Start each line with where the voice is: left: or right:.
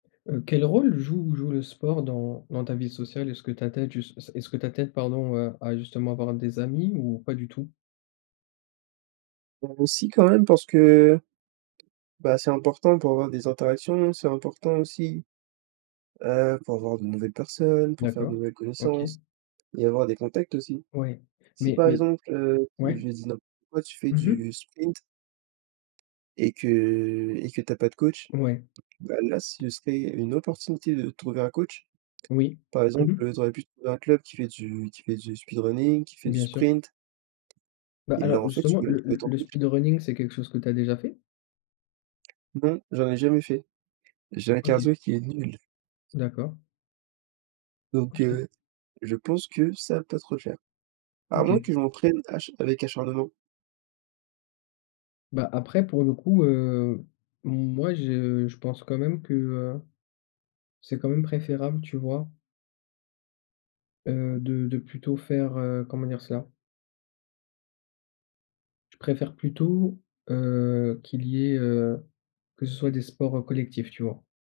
left: Heu, quel rôle joue joue le sport dans dans ta vie sociale? Est-ce que ta tête jus s est-ce que ta t'aide, pardon, à justement avoir des amis ou pas du tout?
right: Bah heu, si quand même parce que, bah, c'est important pour avoir des interactions. C'est important aussi, heu, pour voir de nouvelles personnes, pour faire de
left: D'accord,
right: nouvelles
left: OK.
right: connaissances et avoir des contacts aussi.
left: Ouais,
right: Si
left: mais
right: par
left: mais
right: exemple, heu,
left: ouais.
right: je dis n'importe quoi, tu fais
left: Mmh mh.
right: du sprint et que et que tu as pas de coach,
left: Ouais.
right: bah là, ce serait une opportunité de trouver un coach.
left: Oui.
right: Par
left: Mmh
right: exemple,
left: mh.
right: heu, tu aurais pu te trouver un club qui fait du qui fait du speed running, qui fait du
left: Bien sûr.
right: sprint,
left: Bah
right: et là
left: alors
right: en fait, tu
left: justement,
right: peux même
left: le
right: trouver
left: le
right: ton
left: le
right: coach.
left: speedrunning, c'est quelque chose que tu as déjà fait?
right: Non, j'en ai jamais fait. J'ai un
left: OK.
right: cardio qui est nul.
left: D'accord.
right: Donc
left: OK.
right: heu, je pense que ça va pas trop le faire. À moins
left: OK.
right: que je m'entraîne acha avec acharnement.
left: Bah après pour le coup, heu, moi je je pense quand même que, heu, c'est quand même préférable, tu vois?
right: Mmh
left: Heu,
right: mh.
left: de de plutôt faire, heu, comment dire cela? Je préfère plutôt, heu, qu'il y ait, heu que ce soit des sports, heu, collectifs, tu vois?